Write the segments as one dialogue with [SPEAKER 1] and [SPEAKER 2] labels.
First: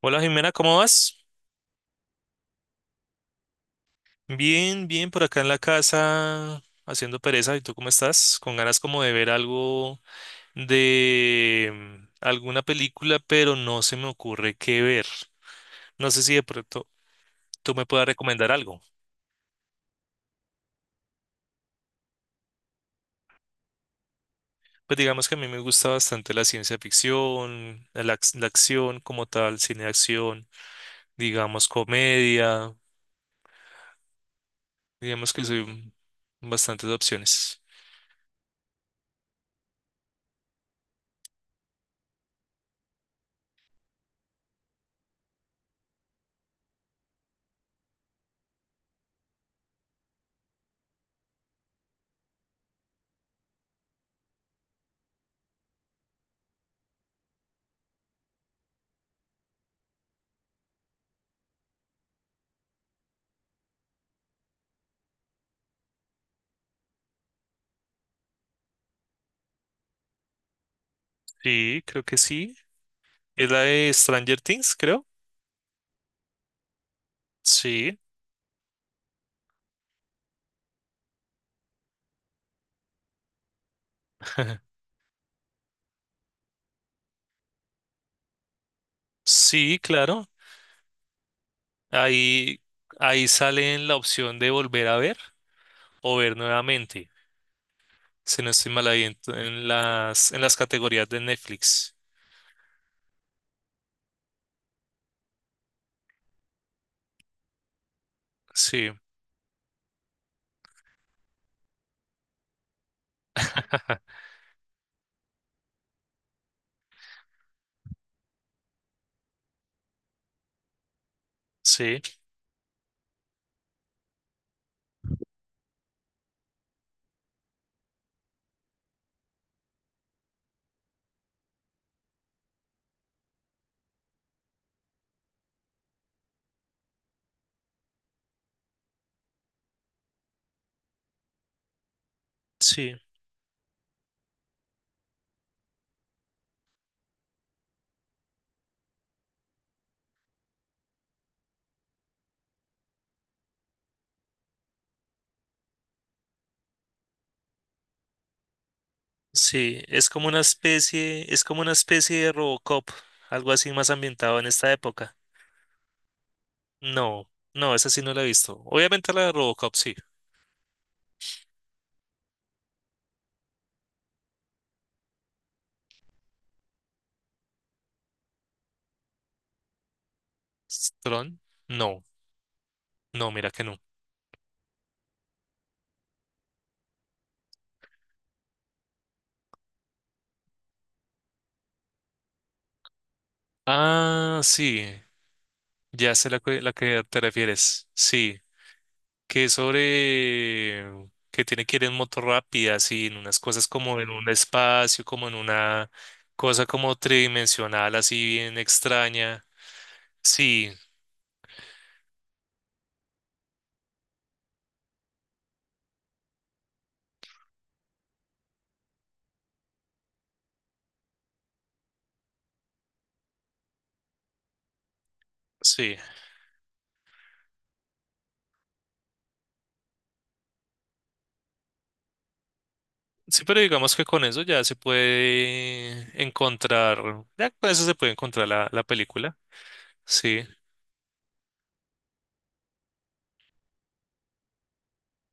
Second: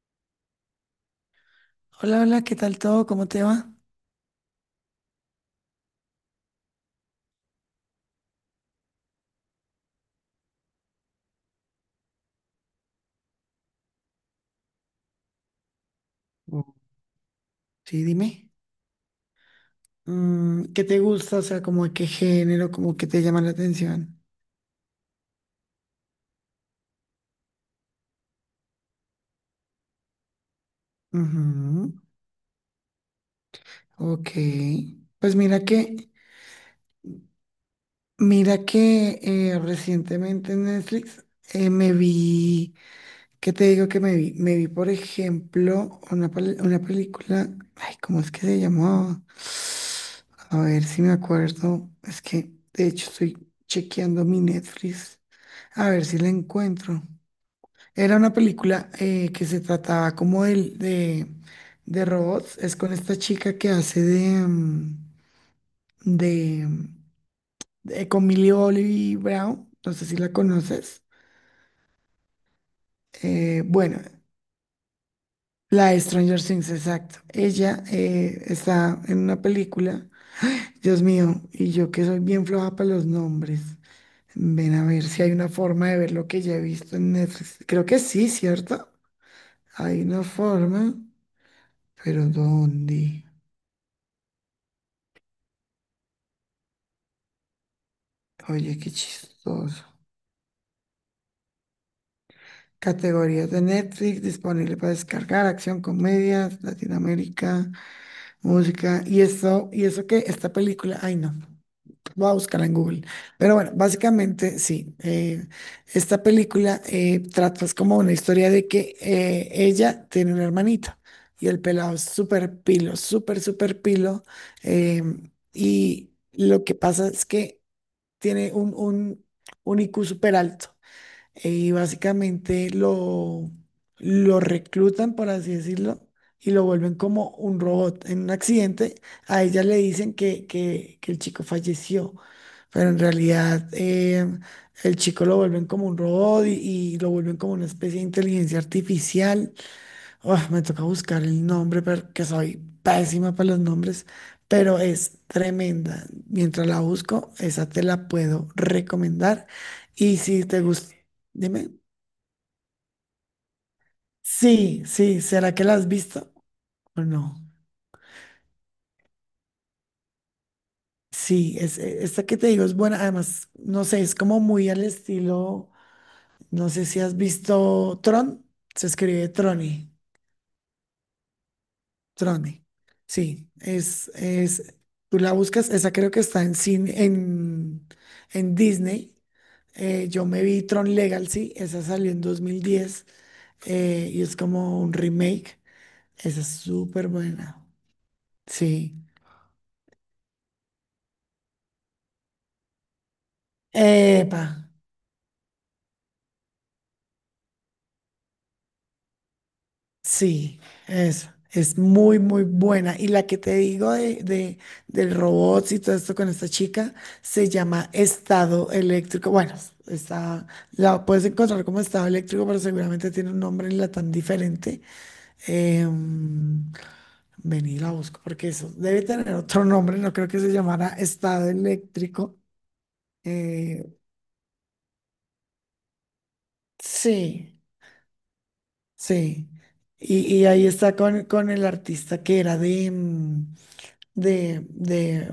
[SPEAKER 1] Hola, Jimena, ¿cómo vas?
[SPEAKER 2] Hola, hola, ¿qué tal todo? ¿Cómo te va?
[SPEAKER 1] Bien, bien, por acá en la casa haciendo pereza. ¿Y tú cómo estás? Con ganas como de ver algo de alguna película, pero no se me ocurre qué ver. No sé si de
[SPEAKER 2] Mm,
[SPEAKER 1] pronto tú me
[SPEAKER 2] Sí,
[SPEAKER 1] puedas
[SPEAKER 2] dime.
[SPEAKER 1] recomendar algo.
[SPEAKER 2] ¿Qué te gusta? O sea, como de qué género, como que te llama la atención.
[SPEAKER 1] Pues digamos que a mí me gusta bastante la ciencia ficción, la acción como tal, cine de acción, digamos
[SPEAKER 2] Ujú.
[SPEAKER 1] comedia,
[SPEAKER 2] Ok.
[SPEAKER 1] digamos
[SPEAKER 2] Pues
[SPEAKER 1] que soy
[SPEAKER 2] mira
[SPEAKER 1] un-
[SPEAKER 2] que,
[SPEAKER 1] bastantes opciones.
[SPEAKER 2] Mira que recientemente en Netflix me vi, ¿qué te digo que me vi? Me vi, por ejemplo, una película, ay, ¿cómo es que se llamaba? A ver si me acuerdo. Es que, de hecho, estoy chequeando mi Netflix. A ver si la encuentro. Era una película que se trataba como de robots. Es con esta chica que hace de, mm, con Millie Bobby Brown. No sé si la conoces.
[SPEAKER 1] Sí, creo que sí. Es la de
[SPEAKER 2] Bueno,
[SPEAKER 1] Stranger Things, creo.
[SPEAKER 2] la de Stranger Things, exacto. Ella
[SPEAKER 1] Sí.
[SPEAKER 2] está en una película. Dios mío, y yo que soy bien floja para los nombres. Ven a ver si hay una forma de ver lo que ya he visto en Netflix. Creo que sí, ¿cierto?
[SPEAKER 1] Sí,
[SPEAKER 2] Hay una
[SPEAKER 1] claro.
[SPEAKER 2] forma, pero
[SPEAKER 1] Ahí,
[SPEAKER 2] ¿dónde?
[SPEAKER 1] ahí sale en la opción de volver a ver o ver nuevamente. Si no estoy
[SPEAKER 2] Oye,
[SPEAKER 1] mal
[SPEAKER 2] qué
[SPEAKER 1] ahí en, en
[SPEAKER 2] chistoso.
[SPEAKER 1] las, en las categorías de Netflix.
[SPEAKER 2] Categorías de Netflix disponible para descargar, acción, comedias, Latinoamérica,
[SPEAKER 1] Sí,
[SPEAKER 2] música. Y eso que esta película, ay no, voy a buscarla en Google. Pero bueno, básicamente sí, esta película trata es como una historia de que ella tiene una hermanita y el pelado
[SPEAKER 1] sí,
[SPEAKER 2] es súper pilo, súper pilo. Y lo que pasa es que tiene un I Q súper alto, y básicamente lo reclutan, por así decirlo, y lo vuelven como un robot. En un accidente, a ella le dicen que el chico falleció, pero
[SPEAKER 1] sí,
[SPEAKER 2] en realidad el chico lo vuelven como un robot y lo vuelven como una especie de inteligencia artificial. Ah, me toca buscar el nombre porque soy pésima para los nombres, pero es tremenda. Mientras la busco, esa te la puedo recomendar.
[SPEAKER 1] sí. Es
[SPEAKER 2] Y
[SPEAKER 1] como una
[SPEAKER 2] si te gusta,
[SPEAKER 1] especie, es como
[SPEAKER 2] dime.
[SPEAKER 1] una especie de Robocop, algo así más ambientado en esta
[SPEAKER 2] Sí,
[SPEAKER 1] época.
[SPEAKER 2] sí, ¿será que la has visto o
[SPEAKER 1] No,
[SPEAKER 2] no?
[SPEAKER 1] no, esa sí no la he visto. Obviamente la de Robocop, sí.
[SPEAKER 2] Sí, esta que te digo es buena. Además, no sé, es como muy al estilo, no sé si has visto Tron, se escribe Troni.
[SPEAKER 1] ¿Tron? No,
[SPEAKER 2] Trone.
[SPEAKER 1] no,
[SPEAKER 2] Sí,
[SPEAKER 1] mira que no.
[SPEAKER 2] tú la buscas, esa creo que está en Disney. Yo me vi Tron Legacy, esa salió en 2010 y es
[SPEAKER 1] Ah,
[SPEAKER 2] como
[SPEAKER 1] sí,
[SPEAKER 2] un remake.
[SPEAKER 1] ya sé
[SPEAKER 2] Esa es
[SPEAKER 1] la que
[SPEAKER 2] súper
[SPEAKER 1] te
[SPEAKER 2] buena.
[SPEAKER 1] refieres. Sí.
[SPEAKER 2] Sí.
[SPEAKER 1] Que es sobre que tiene que ir en moto rápida, así, en unas cosas como en un
[SPEAKER 2] Epa.
[SPEAKER 1] espacio, como en una cosa como tridimensional, así bien extraña.
[SPEAKER 2] Sí,
[SPEAKER 1] Sí,
[SPEAKER 2] es muy, muy buena. Y la que te digo del robots y todo esto con esta chica se llama Estado Eléctrico. Bueno, está, la puedes encontrar como Estado Eléctrico, pero seguramente tiene un nombre en tan diferente.
[SPEAKER 1] sí.
[SPEAKER 2] Em, Vení, la busco porque eso debe tener otro nombre. No creo que se llamara Estado Eléctrico.
[SPEAKER 1] Sí, pero
[SPEAKER 2] Eh,
[SPEAKER 1] digamos que con eso ya se puede encontrar, ya
[SPEAKER 2] sí,
[SPEAKER 1] con eso se puede encontrar la película.
[SPEAKER 2] sí.
[SPEAKER 1] Sí.
[SPEAKER 2] Y ahí está con el artista que era de... de, de,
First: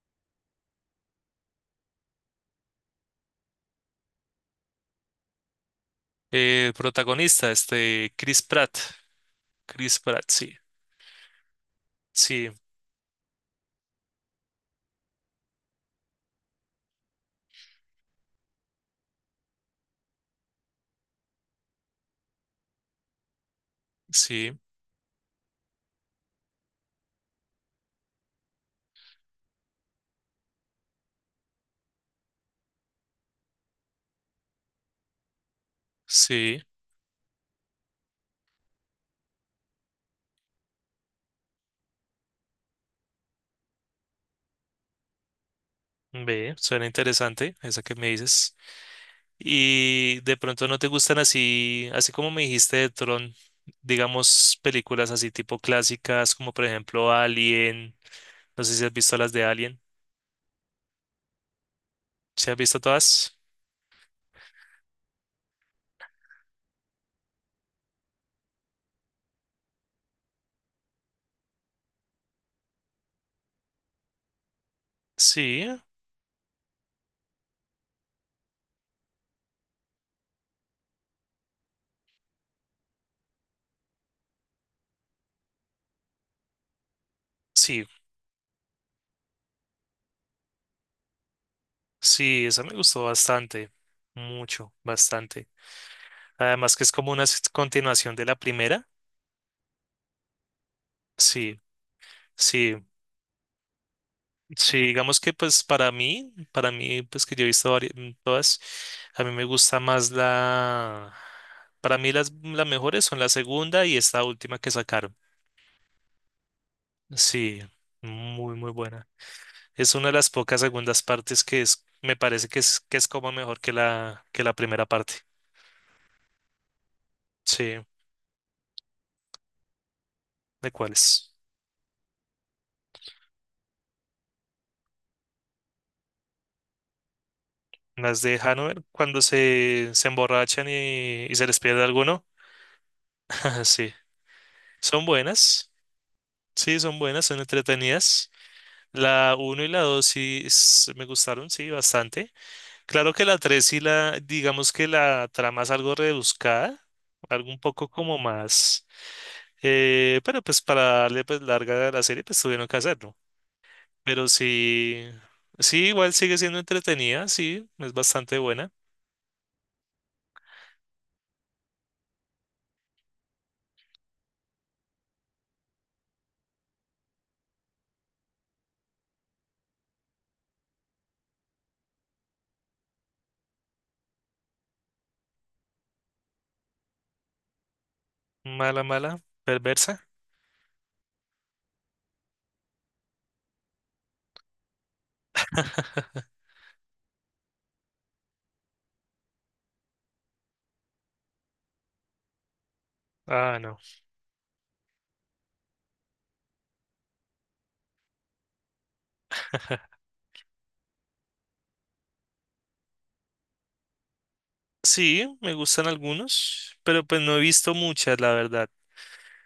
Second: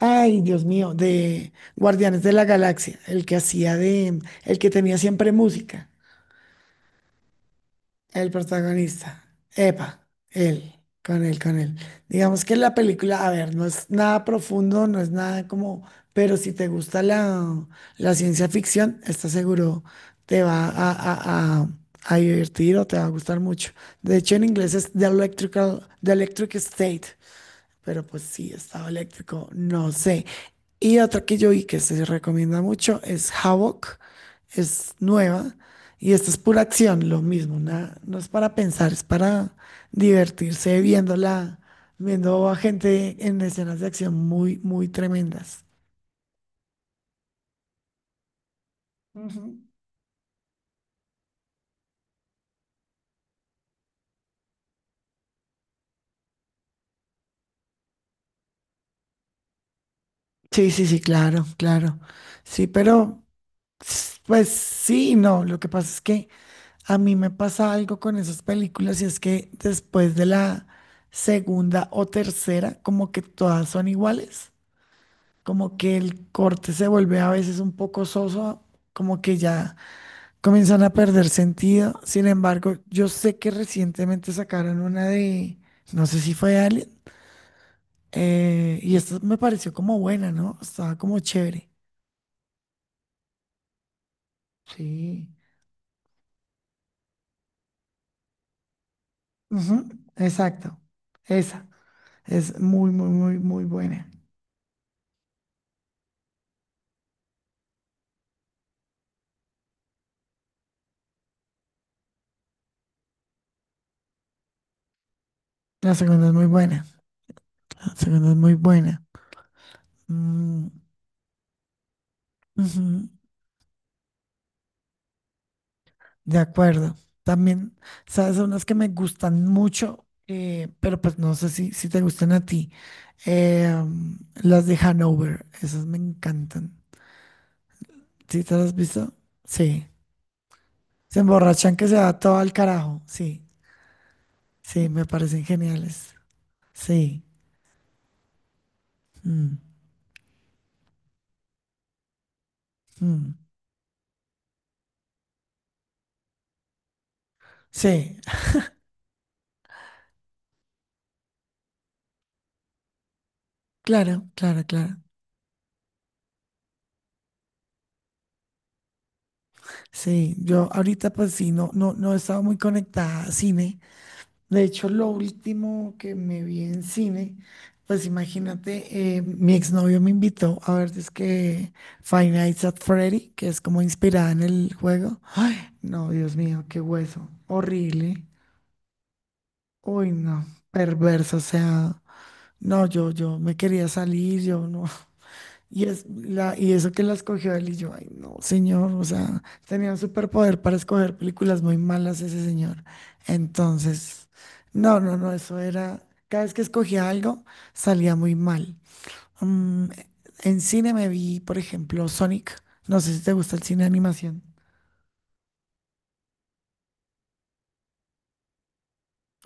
[SPEAKER 2] ay, Dios mío, de Guardianes de la Galaxia, el que hacía de, el que tenía siempre música,
[SPEAKER 1] El protagonista, este,
[SPEAKER 2] el
[SPEAKER 1] Chris Pratt.
[SPEAKER 2] protagonista.
[SPEAKER 1] Chris
[SPEAKER 2] Epa,
[SPEAKER 1] Pratt, sí.
[SPEAKER 2] él, con él. Digamos
[SPEAKER 1] Sí,
[SPEAKER 2] que la película, a ver, no es nada profundo, no es nada como, pero si te gusta la ciencia ficción, está seguro te va a divertir o te va a gustar mucho. De hecho, en
[SPEAKER 1] sí,
[SPEAKER 2] inglés es The Electric State. Pero pues sí, estado eléctrico, no sé. Y otra que yo vi que se recomienda mucho es Havoc, es nueva y esta es
[SPEAKER 1] sí.
[SPEAKER 2] pura acción, lo mismo, no es para pensar, es para divertirse viéndola, viendo a gente en escenas de acción muy, muy tremendas.
[SPEAKER 1] Ve, suena interesante esa que me dices.
[SPEAKER 2] Ujú.
[SPEAKER 1] Y de pronto no te gustan así, así como me dijiste de Tron, digamos películas así tipo clásicas, como por ejemplo Alien. No sé si has visto las de Alien.
[SPEAKER 2] Sí, sí, sí, claro, claro.
[SPEAKER 1] ¿Sí has
[SPEAKER 2] Sí,
[SPEAKER 1] visto
[SPEAKER 2] pero
[SPEAKER 1] todas?
[SPEAKER 2] pues sí, y no, lo que pasa es que... A mí me pasa algo con esas películas y es que después de la segunda o tercera, como que todas son iguales,
[SPEAKER 1] Sí,
[SPEAKER 2] como que el corte se vuelve a veces un poco soso, como que ya comienzan a perder sentido. Sin embargo, yo sé que recientemente sacaron una de, no sé si fue Alien,
[SPEAKER 1] sí,
[SPEAKER 2] y esta me pareció como buena, ¿no? Estaba como chévere.
[SPEAKER 1] sí, esa me gustó bastante, mucho,
[SPEAKER 2] Sí.
[SPEAKER 1] bastante. Además que es como una continuación de la primera.
[SPEAKER 2] Ujú, exacto.
[SPEAKER 1] Sí,
[SPEAKER 2] Esa es
[SPEAKER 1] sí.
[SPEAKER 2] muy, muy, muy, muy buena.
[SPEAKER 1] Sí, digamos que pues para mí pues que yo he visto varias, todas, a mí me gusta más para mí las mejores son la segunda y esta última que sacaron.
[SPEAKER 2] La segunda es muy buena.
[SPEAKER 1] Sí,
[SPEAKER 2] Fernanda es muy
[SPEAKER 1] muy muy
[SPEAKER 2] buena.
[SPEAKER 1] buena. Es una de las pocas
[SPEAKER 2] Mm,
[SPEAKER 1] segundas partes me parece que es
[SPEAKER 2] ujú,
[SPEAKER 1] como mejor que que la primera parte.
[SPEAKER 2] de acuerdo. También,
[SPEAKER 1] Sí,
[SPEAKER 2] ¿sabes? Son las que me gustan mucho,
[SPEAKER 1] ¿de
[SPEAKER 2] pero pues
[SPEAKER 1] cuáles?
[SPEAKER 2] no sé si, si te gustan a ti. Eh, mm, las de Hanover, esas me encantan.
[SPEAKER 1] Las de
[SPEAKER 2] ¿Sí te las has
[SPEAKER 1] Hanover
[SPEAKER 2] visto?
[SPEAKER 1] cuando
[SPEAKER 2] Sí.
[SPEAKER 1] se emborrachan
[SPEAKER 2] Se
[SPEAKER 1] y se les
[SPEAKER 2] emborrachan
[SPEAKER 1] pierde
[SPEAKER 2] que se va
[SPEAKER 1] alguno.
[SPEAKER 2] todo al carajo. Sí,
[SPEAKER 1] Sí,
[SPEAKER 2] sí, me
[SPEAKER 1] son
[SPEAKER 2] parecen
[SPEAKER 1] buenas.
[SPEAKER 2] geniales.
[SPEAKER 1] Sí, son
[SPEAKER 2] Sí.
[SPEAKER 1] buenas, son entretenidas. La
[SPEAKER 2] Mm,
[SPEAKER 1] uno y la 2 sí me gustaron, sí, bastante. Claro que
[SPEAKER 2] mm.
[SPEAKER 1] la 3 y la, digamos que la trama es algo rebuscada, algo un poco
[SPEAKER 2] Sí,
[SPEAKER 1] como más, pero pues para darle pues larga a la serie pues tuvieron que hacerlo. Pero
[SPEAKER 2] claro, claro, claro.
[SPEAKER 1] sí, sí, igual sigue siendo entretenida, sí, es bastante buena.
[SPEAKER 2] Sí, yo ahorita pues sí, no, no, no he estado muy conectada a cine. De hecho, lo último que me vi en cine, pues imagínate, mi exnovio me invitó a ver, es que Five Nights at Freddy, que es como inspirada en el juego. Ay, no, Dios mío, qué hueso, horrible.
[SPEAKER 1] Mala, mala, perversa.
[SPEAKER 2] Uy, no, perverso, o sea, no, yo me quería salir, yo no, Y, y eso que la escogió él y yo, ay, no, señor, o sea, tenía un superpoder para escoger películas muy malas ese señor.
[SPEAKER 1] Ah, no.
[SPEAKER 2] Entonces, no, no, no, eso era, cada vez que escogía algo salía muy mal. Mm, en cine me vi, por ejemplo, Sonic, no sé si te gusta el cine de animación.
[SPEAKER 1] Sí, me gustan algunos, pero pues no he visto muchas, la verdad.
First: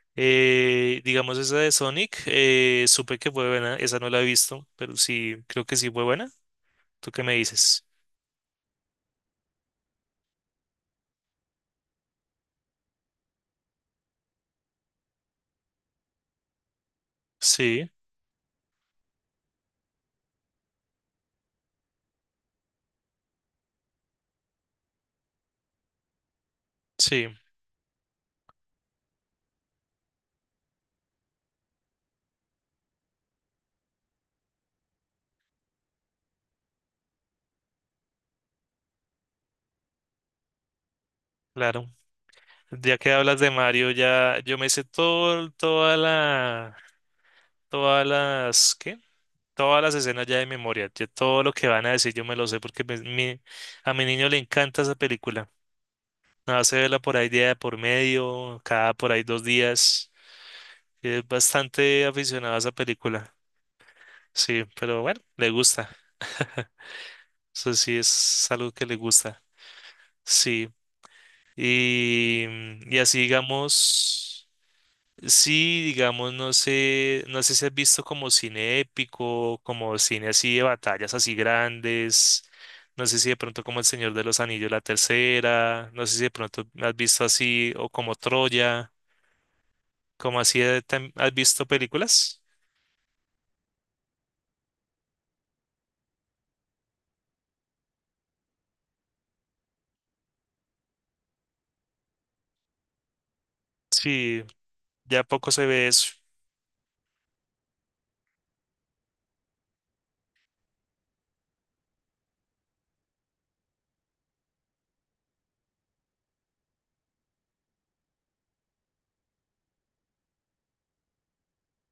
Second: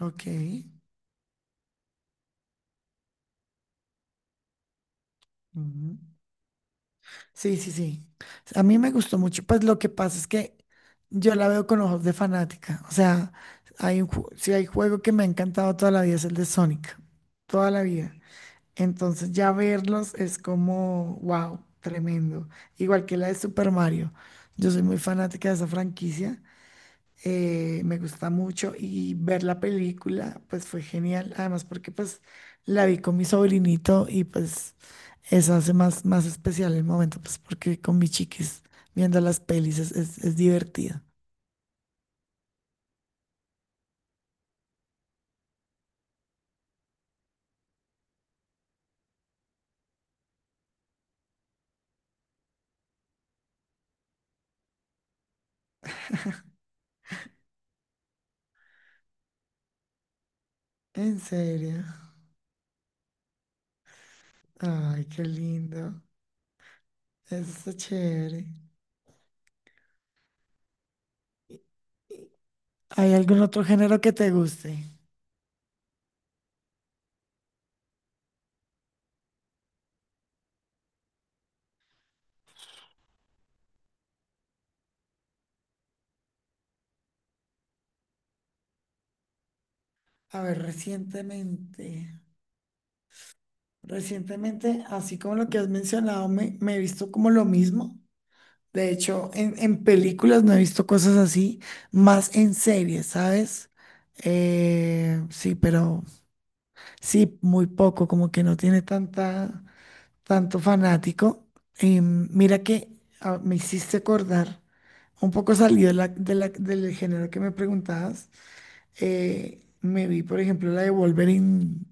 [SPEAKER 2] Ok.
[SPEAKER 1] Digamos esa de Sonic, supe que fue buena, esa no la he visto, pero sí, creo que sí
[SPEAKER 2] Ujú.
[SPEAKER 1] fue buena. ¿Tú qué me
[SPEAKER 2] Sí, sí,
[SPEAKER 1] dices?
[SPEAKER 2] sí. A mí me gustó mucho. Pues lo que pasa es que yo la veo con ojos de fanática. O sea, si hay juego que me ha encantado toda la vida es el de Sonic. Toda la
[SPEAKER 1] Sí,
[SPEAKER 2] vida. Entonces ya verlos es como, wow, tremendo. Igual que la de Super Mario. Yo soy muy fanática de esa franquicia
[SPEAKER 1] sí,
[SPEAKER 2] me gusta mucho y ver la película pues fue genial, además porque pues la vi con mi sobrinito y pues eso hace más, más especial el momento, pues porque con mis chiquis viendo las pelis es divertido.
[SPEAKER 1] claro. Ya que hablas de Mario, ya yo me sé todo, todas las, ¿qué? Todas las escenas ya de memoria, ya todo lo que van a decir yo me lo sé porque a mi niño le encanta esa película. Nada, se verla por ahí día de por medio, cada por ahí dos días.
[SPEAKER 2] En
[SPEAKER 1] Es
[SPEAKER 2] serio,
[SPEAKER 1] bastante aficionado a esa película. Sí, pero
[SPEAKER 2] ay,
[SPEAKER 1] bueno,
[SPEAKER 2] qué
[SPEAKER 1] le gusta.
[SPEAKER 2] lindo, eso está
[SPEAKER 1] Eso sí
[SPEAKER 2] chévere.
[SPEAKER 1] es algo que le gusta. Sí.
[SPEAKER 2] ¿Y- y
[SPEAKER 1] Y, y
[SPEAKER 2] ¿Hay
[SPEAKER 1] así
[SPEAKER 2] algún otro género que te
[SPEAKER 1] digamos,
[SPEAKER 2] guste?
[SPEAKER 1] sí, digamos, no sé, no sé si has visto como cine épico, como cine así de batallas así grandes. No sé si de pronto como El Señor de los Anillos, la tercera. No sé si de pronto has visto así o como Troya,
[SPEAKER 2] A
[SPEAKER 1] como
[SPEAKER 2] ver,
[SPEAKER 1] así de has visto películas.
[SPEAKER 2] recientemente, así como lo que has mencionado, me he visto como lo mismo. De hecho, en películas no he visto cosas así, más en series, ¿sabes?
[SPEAKER 1] Sí, ya poco
[SPEAKER 2] Sí,
[SPEAKER 1] se ve
[SPEAKER 2] pero
[SPEAKER 1] eso.
[SPEAKER 2] sí, muy poco, como que no tiene tanta, tanto fanático. Y mira que ah, me hiciste acordar, un poco salido del género que me preguntabas. Me vi, por ejemplo, la de Wolverine,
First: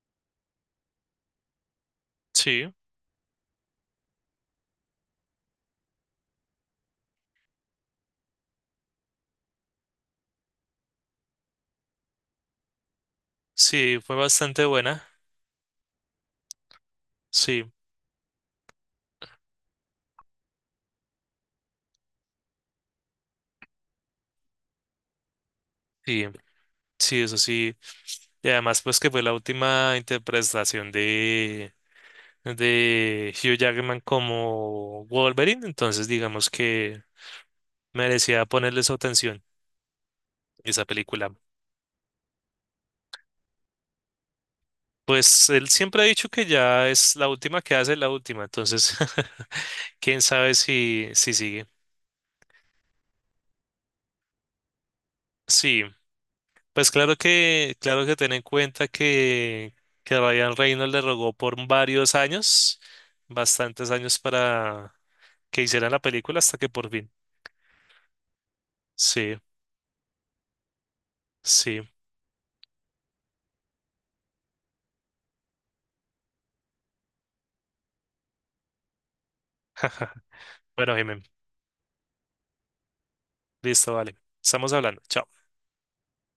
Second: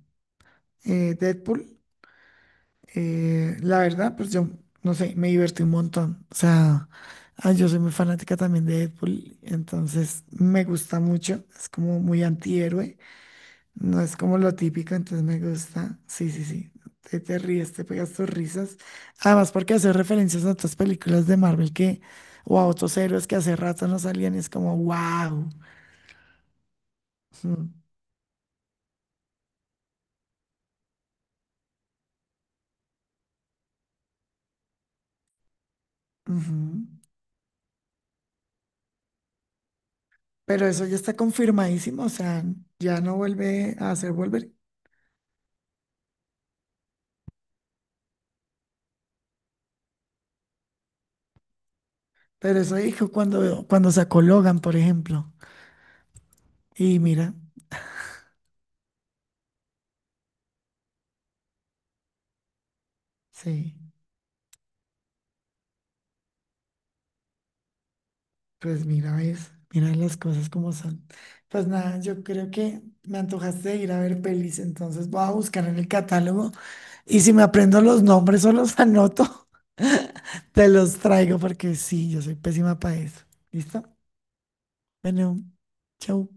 [SPEAKER 2] Deadpool.
[SPEAKER 1] Sí,
[SPEAKER 2] La verdad, pues yo, no sé, me divertí un montón. O sea, ah, yo soy muy fanática también de Deadpool, entonces me gusta mucho. Es como muy antihéroe,
[SPEAKER 1] sí,
[SPEAKER 2] no
[SPEAKER 1] fue
[SPEAKER 2] es como lo
[SPEAKER 1] bastante
[SPEAKER 2] típico,
[SPEAKER 1] buena.
[SPEAKER 2] entonces me gusta. Sí, sí, sí. Te
[SPEAKER 1] Sí.
[SPEAKER 2] ríes, te pegas tus risas. Además, porque hace referencias a otras películas de Marvel que, o a otros héroes que hace rato no salían, y es como, wow.
[SPEAKER 1] Sí, sí, eso
[SPEAKER 2] Ujú,
[SPEAKER 1] sí. Y además, pues que fue la última interpretación de Hugh Jackman como Wolverine, entonces digamos
[SPEAKER 2] ujú.
[SPEAKER 1] que merecía ponerle su atención
[SPEAKER 2] Pero
[SPEAKER 1] esa
[SPEAKER 2] eso ya está
[SPEAKER 1] película.
[SPEAKER 2] confirmadísimo, o sea, ya no vuelve a hacer volver.
[SPEAKER 1] Pues él siempre ha dicho que ya es la última que hace, la última, entonces quién sabe si, si sigue.
[SPEAKER 2] Pero eso dijo cuando sacó Logan, por ejemplo.
[SPEAKER 1] Sí, pues
[SPEAKER 2] Y mira,
[SPEAKER 1] claro que ten en cuenta que Ryan Reynolds le rogó por varios años,
[SPEAKER 2] sí,
[SPEAKER 1] bastantes años para que hicieran la película hasta que por fin.
[SPEAKER 2] pues mira,
[SPEAKER 1] Sí,
[SPEAKER 2] ves, mira las cosas como son. Pues
[SPEAKER 1] sí.
[SPEAKER 2] nada, yo creo que me antojaste de ir a ver pelis, entonces voy a buscar en el catálogo y si me aprendo los nombres o los anoto, te los
[SPEAKER 1] Bueno, Jimen,
[SPEAKER 2] traigo porque sí, yo soy pésima para eso. ¿Listo?
[SPEAKER 1] listo, vale. Estamos hablando.
[SPEAKER 2] Bueno,
[SPEAKER 1] Chao.
[SPEAKER 2] chau.